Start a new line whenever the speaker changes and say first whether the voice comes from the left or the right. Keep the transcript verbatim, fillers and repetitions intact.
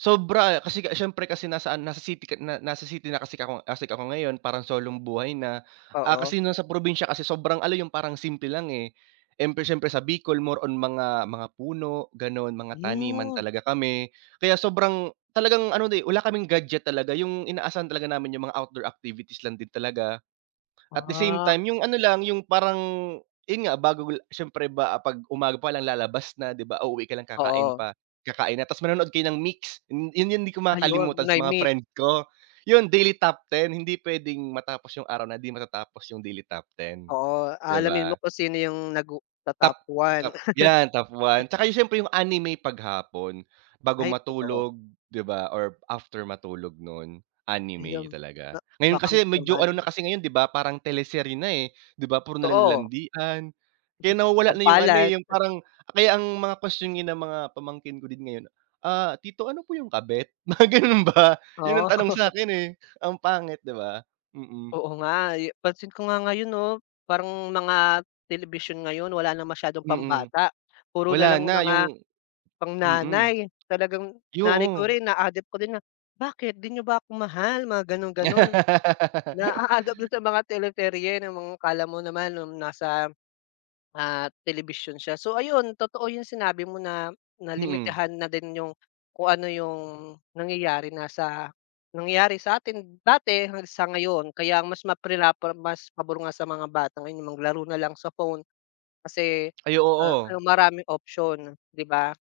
right: Sobra, eh, kasi kas syempre kasi nasa ano nasa city ka na na nasa city na kasi kako kasi ako ngayon, parang solong buhay na. Ah,
left: Oo.
right: kasi noon sa probinsya kasi sobrang ano 'yung parang simple lang, eh, empre siyempre sa Bicol more on mga mga puno ganon, mga taniman
left: Hmm.
right: talaga kami. Kaya sobrang, talagang ano eh, wala kaming gadget talaga, 'yung inaasahan talaga namin 'yung mga outdoor activities lang din talaga. At the same
left: Ah.
right: time 'yung ano lang 'yung, parang, 'yun nga bago syempre ba 'pag umaga pa lang lalabas na 'di ba? Uuwi ka lang kakain
left: Oo.
right: pa kakain na, tapos manonood kayo ng Myx, 'yun 'yun 'yung 'di ko
left: Ayun,
right: makakalimutan sa
left: na
right: mga
left: Myx.
right: friend ko. 'Yun daily top ten hindi puwedeng matapos 'yung araw na hindi matatapos 'yung daily top ten,
left: Oo,
right: 'di
left: aalamin mo
right: ba?
left: kung sino 'yung nag-u
right: Top
left: to-top one.
right: top 'yan, top one. 'Tsaka yung siyempre 'yung anime 'pag hapon, bago
left: Ay, totoo.
right: matulog, 'di ba, or after matulog noon, anime
left: Ayun, na
right: talaga. Ngayon
left: [unintelligible]
right: kasi, medyo ano
left: naman.
right: na kasi ngayon 'di ba, parang teleserye na, eh. 'Di ba, puro nalang
left: Totoo.
right: landian, kaya nawawala na 'yung ano, eh,
left: Sampalan.
right: 'yung parang, kaya ang mga kwestyon ng mga pamangkin ko din ngayon, "Ah, tito ano po 'yung kabet?" mga ganun ba, 'yun
left: Oo.
right: ang tanong sa'kin, eh, ang pangit 'di ba? Mm.
left: Oo nga, yu pansin ko nga ngayon 'no? Parang mga telebisyon ngayon wala na masyadong
right: Mm.
left: pambata, puro nalang
right: Wala na,
left: mga
right: 'yung
left: pang
right: mm.
left: nanay. Talagang
right: 'Yo
left: nanay ko
right: oh.
left: rin na-a-adapt ko din na, "Bakit di niyo ba ako mahal?" Mga ganon-ganon. Na-aadapt na sa mga teleserye na mga akala mo naman noong nasa, ah, telebisyon siya. So ayun, totoo 'yung sinabi mo na na
right: Mm.
left: limitahan na din 'yung, kung ano 'yung nangyayari na sa, nangyari sa atin dati na sa ngayon, kaya ang mas ma prinapra mas pabor nga sa mga bata ngayon yung maglaro na lang sa phone, kasi
right: Ay,
left: a a
right: oo.
left: 'yung maraming option, 'di ba?